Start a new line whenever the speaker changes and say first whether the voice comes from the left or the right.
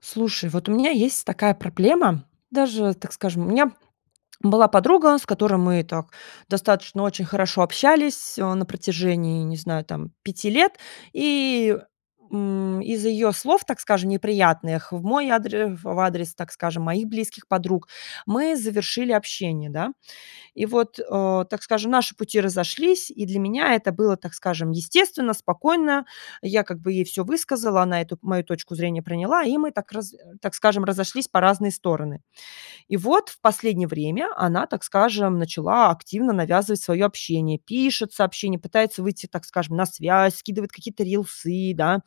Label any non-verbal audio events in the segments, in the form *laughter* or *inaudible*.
left: Слушай, вот у меня есть такая проблема, даже, так скажем, у меня была подруга, с которой мы так достаточно очень хорошо общались, а, на протяжении, не знаю, там 5 лет. И, м, из ее слов, так скажем, неприятных в мой адре ф в адрес, так скажем, моих близких подруг, мы завершили общение, да. И вот, а, так скажем, наши пути разошлись, и для меня это было, так скажем, естественно, спокойно. Я как бы ей всё высказала, она эту мою точку зрения приняла, и мы так раз так скажем, разошлись по разные стороны. И вот в последнее время она, так скажем, начала активно навязывать свое общение: пишет сообщения, пытается выйти, так скажем, на связь, скидывает какие-то рилсы, да,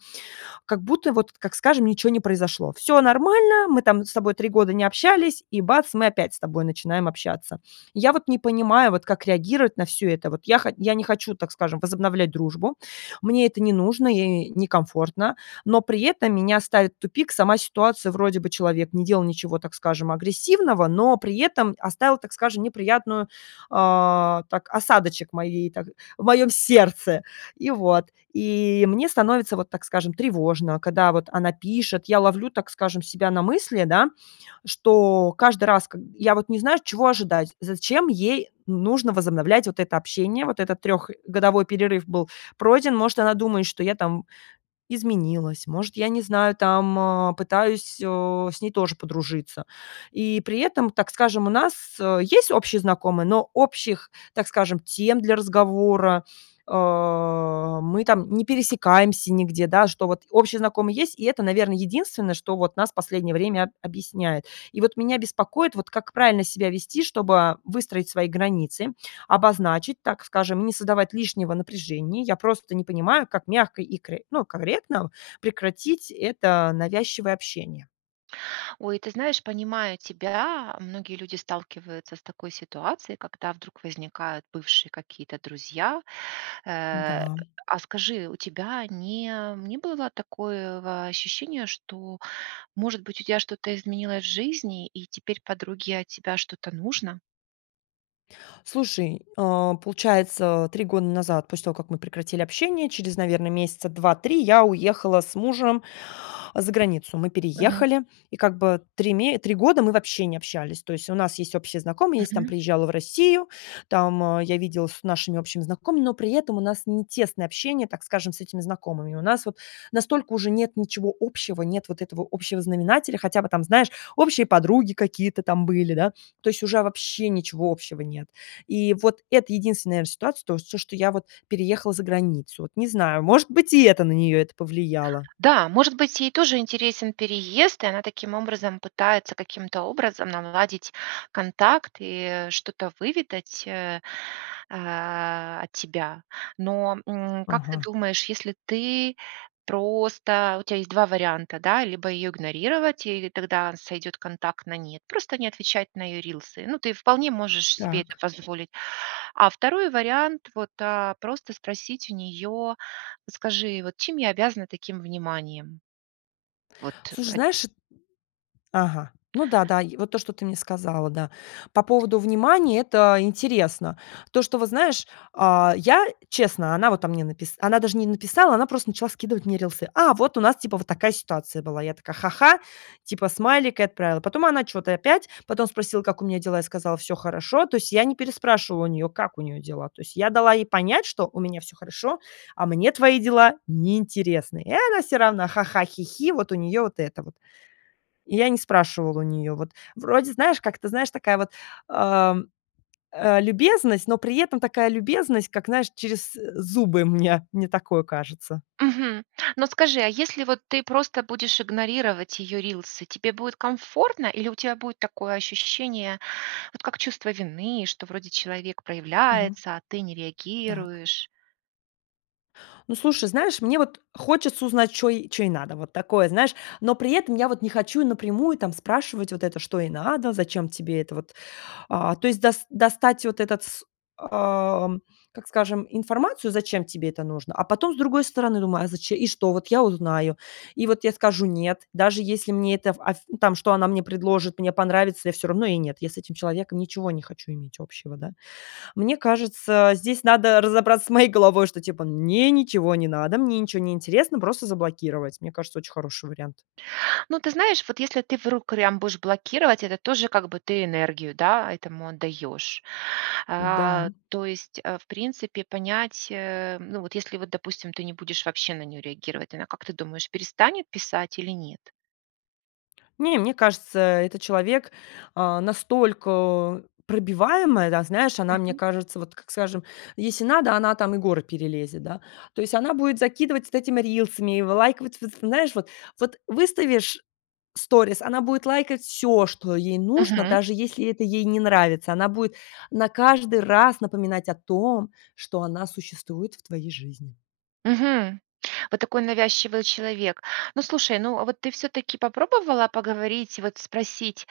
left: как будто вот, как скажем, ничего не произошло. Всё нормально, мы там с тобой 3 года не общались, и бац- мы опять с тобой начинаем общаться. Я вот не понимаю, вот как реагировать на всё это. Вот я хо я не хочу, так скажем, возобновлять дружбу, мне это не нужно и некомфортно, но при этом меня ставит в тупик сама ситуация: вроде бы человек не делал ничего, так скажем, агрессивного, но при этом оставил, так скажем, неприятную, а, так, осадочек в моей, так в моём сердце. И вот. И мне становится вот, так скажем, тревожно, когда вот она пишет, я ловлю, так скажем, себя на мысли, да, что каждый раз как я вот не знаю, чего ожидать, зачем ей н нужно возобновлять вот это общение. Вот этот трёхгодовой перерыв был пройден, может, она думает, что я там изменилась, может, я не знаю, там, а, пытаюсь, о, с ней тоже подружиться. И при этом, так скажем, у нас, э, есть общие знакомые, но общих, так скажем, тем для разговора, а, мы там не пересекаемся нигде, да, что вот общие знакомые есть, и это, наверно, единственное, что вот нас последнее время объясняет. И вот меня беспокоит, вот как правильно себя вести, чтобы выстроить свои границы, обозначить, так скажем, не создавать лишнего напряжения. Я просто не понимаю, как мягко и кры ну, корректно прекратить это навязчивое общение.
right: Ой, ты знаешь, понимаю тебя, многие люди сталкиваются с такой ситуацией, когда вдруг возникают бывшие какие-то друзья. Э,
left: Да.
right: а скажи, у тебя не не было такое ва ощущения, что, может быть, у тебя что-то изменилось в жизни и теперь подруге от тебя что-то нужно?
left: Слушай, э, получается, 3 года назад, после того, как мы прекратили общение, через, наверное, месяца 2-3 я уехала с мужем за границу. Мы
right: Мгм.
left: переехали, и как бы 3 ме 3 года мы вообще не общались, то есть у нас есть общие знакомые, если там
right: Мгм.
left: приезжала в Россию, там, а, я виделась с нашими общими знакомыми, но при этом у нас не тесное общение, так скажем, с этими знакомыми. У нас вот настолько уже нет ничего общего, нет вот этого общего знаменателя, хотя бы там, знаешь, общие подруги какие-то там были, да. То есть уже вообще ничего общего нет. И вот это единственная, наверно, ситуация, то, вот всё, что я вот переехала за границу, вот. Не знаю, может быть, и это на нее это повлияло.
right: Да, может быть, ей тоже интересен переезд, и она таким образом пытается каким-то образом наладить контакт и что-то выведать, э э, от тебя. Но, м, как ты
left: Ага.
right: думаешь, если ты просто Вот у тя есть 2 варианта, да: либо ее игнорировать, и тогда сойдет контакт на нет, просто не отвечать на ее рилсы, ну, ты вполне можешь себе это
left: Так.
right: позволить. А 2 вариант- вот, а, просто спросить у нее: "Вот скажи, вот чем я обязана таким вниманием?" Вот, э,
left: Слушай,
right: от
left: знаешь, эт Ага, ну да, да, и вот то, что ты мне сказала. Да, по поводу внимания- это интересно. То, что вот, знаешь, а, я честно, она вот мне написала она даже не написала, она просто начала скидывать мне рилсы. А, вот у нас, типа, вот такая ситуация была. Я такая: "Ха-ха", типа смайлик и отправила. Потом она чё-то опять, потом спросила, как у меня дела, я сказала: "Всё хорошо". То есть я не переспрашивала у неё, как у неё дела. То есть я дала ей понять, что у меня всё хорошо, а мне твои дела неинтересны. И она всё равно ха-ха-хи-хи, вот у неё вот это вот. И я не спрашивала у неё. Вот вроде, знаешь, как ты знаешь, такая вот, э, э, любезность, но при этом такая любезность, как, знаешь, через зубы, мне мне такое кажется.
right: Мгм. Но скажи, а если вот ты просто будешь игнорировать ее рилсы, тебе будет комфортно или у тебя будет такое ощущение, вот как чувство вины, что вроде человек
left: Мгм.
right: проявляется, а ты не
left: Так.
right: реагируешь?
left: Ну, слушай, знаешь, мне вот хочется узнать, чё ей чё ей надо, вот такое, знаешь, но при этом я вот не хочу напрямую там спрашивать вот это, что ей надо, зачем тебе это вот. А, то есть дос достать вот этот, с а, как скажем, информацию, зачем тебе это нужно, а потом с другой стороны думаю: "А заче и что вот я узнаю, и вот я скажу нет, даже если мне это, аф ну там, что она мне предложит, мне понравится, я всё равно ей нет, я с этим человеком ничего не хочу иметь общего, да". Мне кажется, здесь надо разобраться с моей головой, что типа мне ничего не надо, мне ничего не интересно, просто заблокировать. Мне кажется, очень хороший вариант.
right: Ну, ты знаешь, вот если ты в *unintelligible* прям будешь блокировать, это тоже как бы ты энергию, да, этому отдаешь.
left: Да.
right: А, то есть, э, в принципе понять, э, ну вот если, вот допустим, ты не будешь вообще на нее реагировать, она, как ты думаешь, перестанет писать или нет?
left: Не, мне кажется, это человек, а, настолько пробиваемая, да, знаешь, она, мне
right: Мгм.
left: кажется, вот, как скажем, если надо, она там и горы перелезет, да. То есть она будет закидывать вот этими рилсами, и вы лайковать вот в знаешь, вот. Вот выставишь сторис, она будет лайкать всё, что ей нужно,
right: Мгм.
left: даже если это ей не нравится. Она будет на каждый раз напоминать о том, что она существует в твоей жизни.
right: Мгм. Вот такой навязчивый человек. Ну, слушай, ну, а вот ты всё-таки попробовала поговорить и вот спросить: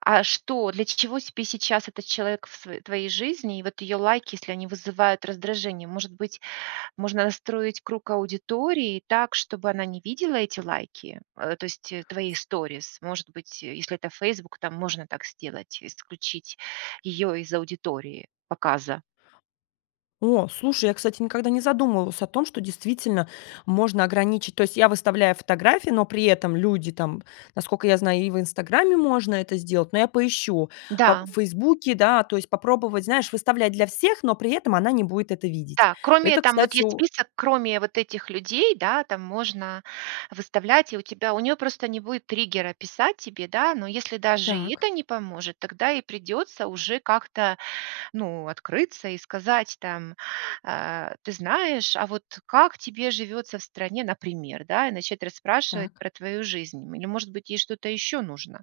right: "А что, для чего сейчас этот человек в сво твоей жизни и вот её лайки, если они вызывают раздражение?" Может быть, можно настроить круг аудитории так, чтобы она не видела эти лайки? Э, то есть, э, твои сторис. Может быть, если это "Фейсбук", там можно так сделать: исключить её из аудитории показа.
left: О, слушай, я, кстати, никогда не задумывалась о том, что действительно можно ограничить. То есть я выставляю фотографии, но при этом люди там, насколько я знаю, и в "Инстаграме" можно это сделать, но я поищу по в
right: Да.
left: "Фейсбуке". Да, то есть попробовать, знаешь, выставлять для всех, но при этом она не будет это видеть.
right: Да. Кроме
left: Это,
right: там вот
left: кстати,
right: есть
left: о
right: список, кроме вот этих людей, да, там можно выставлять, и у тебя у неё просто не будет триггера писать тебе, да. Но если даже и
left: Так.
right: это не поможет, тогда и придется уже как-то, ну, открыться и сказать там: "А, ты знаешь, а вот как тебе живется в стране?" Например, да, и начать расспрашивать
left: Так.
right: про твою жизнь или, может быть, ей что-то еще нужно.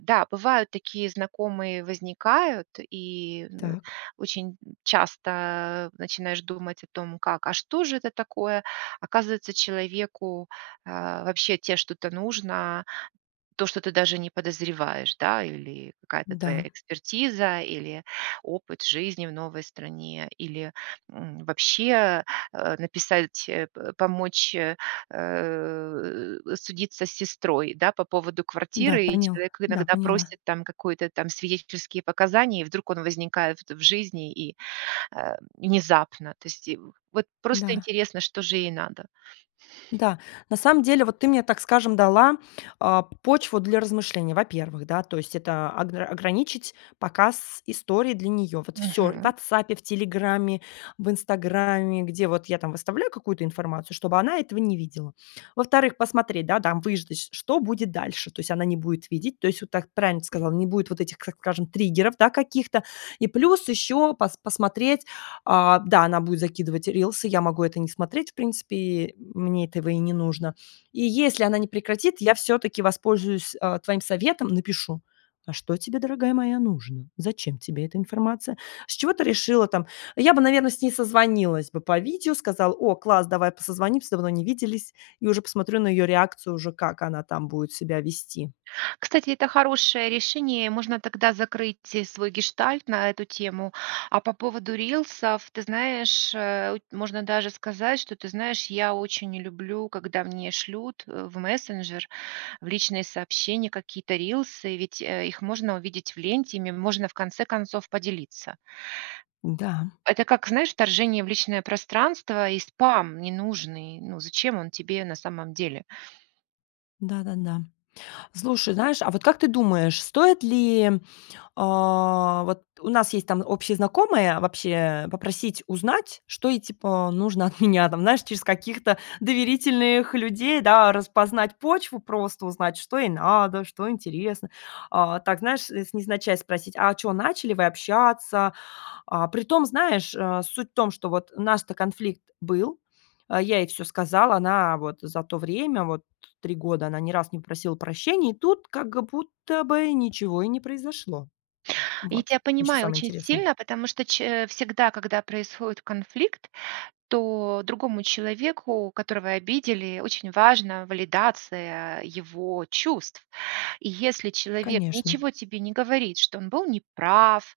right: Да, бывают такие знакомые возникают, и н э,
left: Так.
right: очень н часто начинаешь думать о том, как: а что же это такое? Оказывается, человеку, а, вообще от тебя что-то нужно, то, что ты даже не подозреваешь, да. Или какая-то твоя
left: Н-да.
right: экспертиза, или опыт жизни в новой стране, или м вообще, э написать, э пэ помочь, э э, судиться с сестрой, да, по поводу
left: Да,
right: квартиры, и
left: понил
right: человек
left: да,
right: иногда
left: поняла.
right: просит там какой-то там свидетельские показания, и вдруг он возникает вт в жизни и, э, внезапно, то есть и вот просто
left: Да.
right: интересно, что же ей надо.
left: Да, на самом деле, вот ты мне, так скажем, дала, а, почву для размышлений. Во-первых, да, то есть это огра ограничить показ историй для нее: вот всё в
right: Мгм.
left: "Ватсапе", в "Телеграме", в "Инстаграме", где вот я там выставляю какую-то информацию, чтобы она этого не видела. Во-вторых, посмотреть, да, там выждать, что будет дальше. То есть она не будет видеть, то есть вот так правильно ты сказала, не будет вот этих, как скажем, триггеров, да, каких-то. И плюс еще пос посмотреть, а, да, она будет закидывать рилсы. Я могу это не смотреть в принципе. И мне этого и не нужно. И если она не прекратит, я всё-таки воспользуюсь, а, твоим советом, напишу: "А что тебе, дорогая моя, нужно? Зачем тебе эта информация? С чего ты решила там?" Я бы, наверно, с ней созвонилась бы по видео, сказала: "О, класс, давай по созвонимся, давно не виделись". И уже посмотрю на её реакцию, уже как она там будет себя вести.
right: Кстати, это хорошее решение, и можно тогда закрыть свой гештальт на эту тему. А по поводу рилсов, ты знаешь, э у ть можно даже сказать, что ты знаешь, я очень не люблю, когда мне шлют, э, в мессенджер, в личные сообщения какие-то рилсы, ведь, э, их можно увидеть в ленте, ими можно, в конце концов, поделиться.
left: Н-да.
right: Это, как знаешь, вторжение в личное пространство и спам ненужный. Ну, зачем он тебе на самом деле?
left: Да-да-да. Слушай, знаешь, а, вот, как ты думаешь, стоит ли, а, вот, у нас есть, там, общие знакомые, вообще попросить узнать, что ей, типа, нужно от меня, там, знаешь, через каких-то доверительных людей, да, распознать почву, просто узнать, что ей надо, что интересно, а, так, знаешь, из невзначай спросить: "А чё, начали вы общаться?". А, притом, знаешь, э, суть в том, что вот у нас-то конфликт был, я ей всё сказала. Она вот за то время, вот 3 года она ни разу не просила прощения, и тут как будто бы ничего и не произошло.
right: Я
left: Вот,
right: тя
left: ещё
right: понимаю
left: самое
right: очень
left: интересное.
right: сильно, потому что ч э, всегда, когда происходит конфликт, то другому человеку, которого обидели, очень важно валидация его чувств. И, если человек
left: Конечно.
right: ничего тебе не говорит, что он был неправ,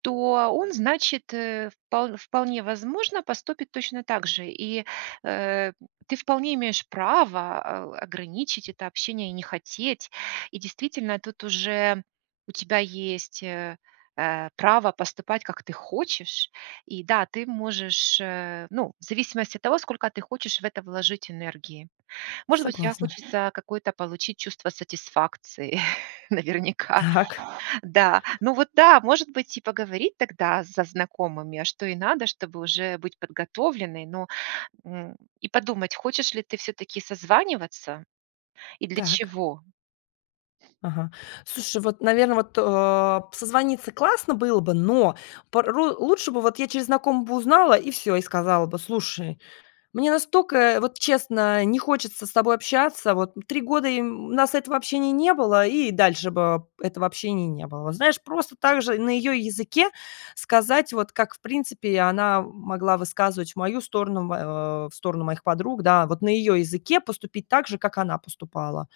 right: то он, значит, э, впол вполне возможно, поступит точно так же и, э, ты вполне имеешь право, а, у, ограничить это общение и не хотеть. И, действительно, тут уже у тебя есть, э, э, право поступать, как ты хочешь. И да, ты можешь, э, ну, в зависимости от того, сколько ты хочешь в это вложить энергии. Может быть, тебе
left: Согласна.
right: хочется какое-то получить чувство сатисфакции, *chuckles* наверняка.
left: Так.
right: Да. Ну, вот да, может быть и поговорить тогда со знакомыми, а что ей надо, чтобы уже быть подготовленной, ну, м, и подумать, хочешь ли ты всё-таки созваниваться и для
left: Так.
right: чего.
left: Ага. Слушай, вот, наверное, вот, э, созвониться классно было бы, но порой лучше бы вот я через знакомых бы узнала и всё, и сказала бы: "Слушай, мне настолько вот, честно, не хочется с тобой общаться. Вот 3 года и, м, у нас этого общения не было, и дальше бы этого общения не было". Вот знаешь, просто так же на её языке сказать, вот как, в принципе, она могла высказывать в мою сторону, в, э, в сторону моих подруг, да, вот, на её языке поступить так же, как она поступала.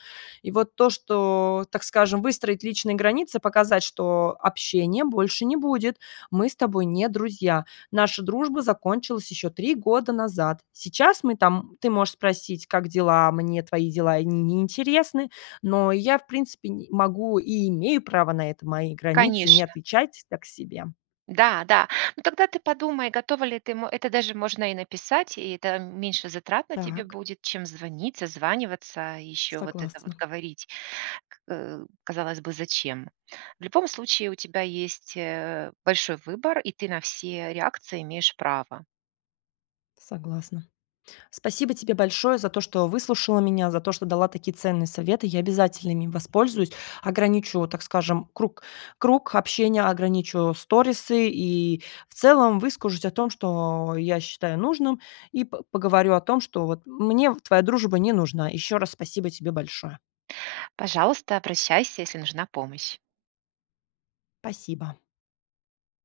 left: И вот то, что, так скажем, выстроить личные границы, показать, что: "Общения больше не будет. Мы с тобой не друзья. Наша дружба закончилась ещё 3 года назад. Сейчас мы там ты можешь спросить 'Как дела?'. Мне твои дела и не интересны, но я, в принципе, н могу и имею право на это. Мои границы- не
right: Конечно.
left: отвечать так себе".
right: Да-да. Ну, тогда ты подумай, готова ли ты, м Это даже можно и написать, и это меньше затрат на тебе
left: Так.
right: будет, чем звонить, созваниваться и ещё вот это вот
left: Согласна.
right: говорить. К *grunts* казалось бы, зачем? В любом случае у тебя есть, э, большой выбор, и ты на все реакции имеешь право.
left: Согласна. Спасибо тебе большое за то, что выслушала меня, за то, что дала такие ценные советы. Я обязательно ими воспользуюсь, ограничу, так скажем, круг круг общения, ограничу сторисы и, в целом, выскажусь о том, что я считаю нужным, и п поговорю о том, что, вот, мне вт твоя дружба не нужна. Ещё раз спасибо тебе большое.
right: Пожалуйста, обращайся, если нужна помощь.
left: Спасибо.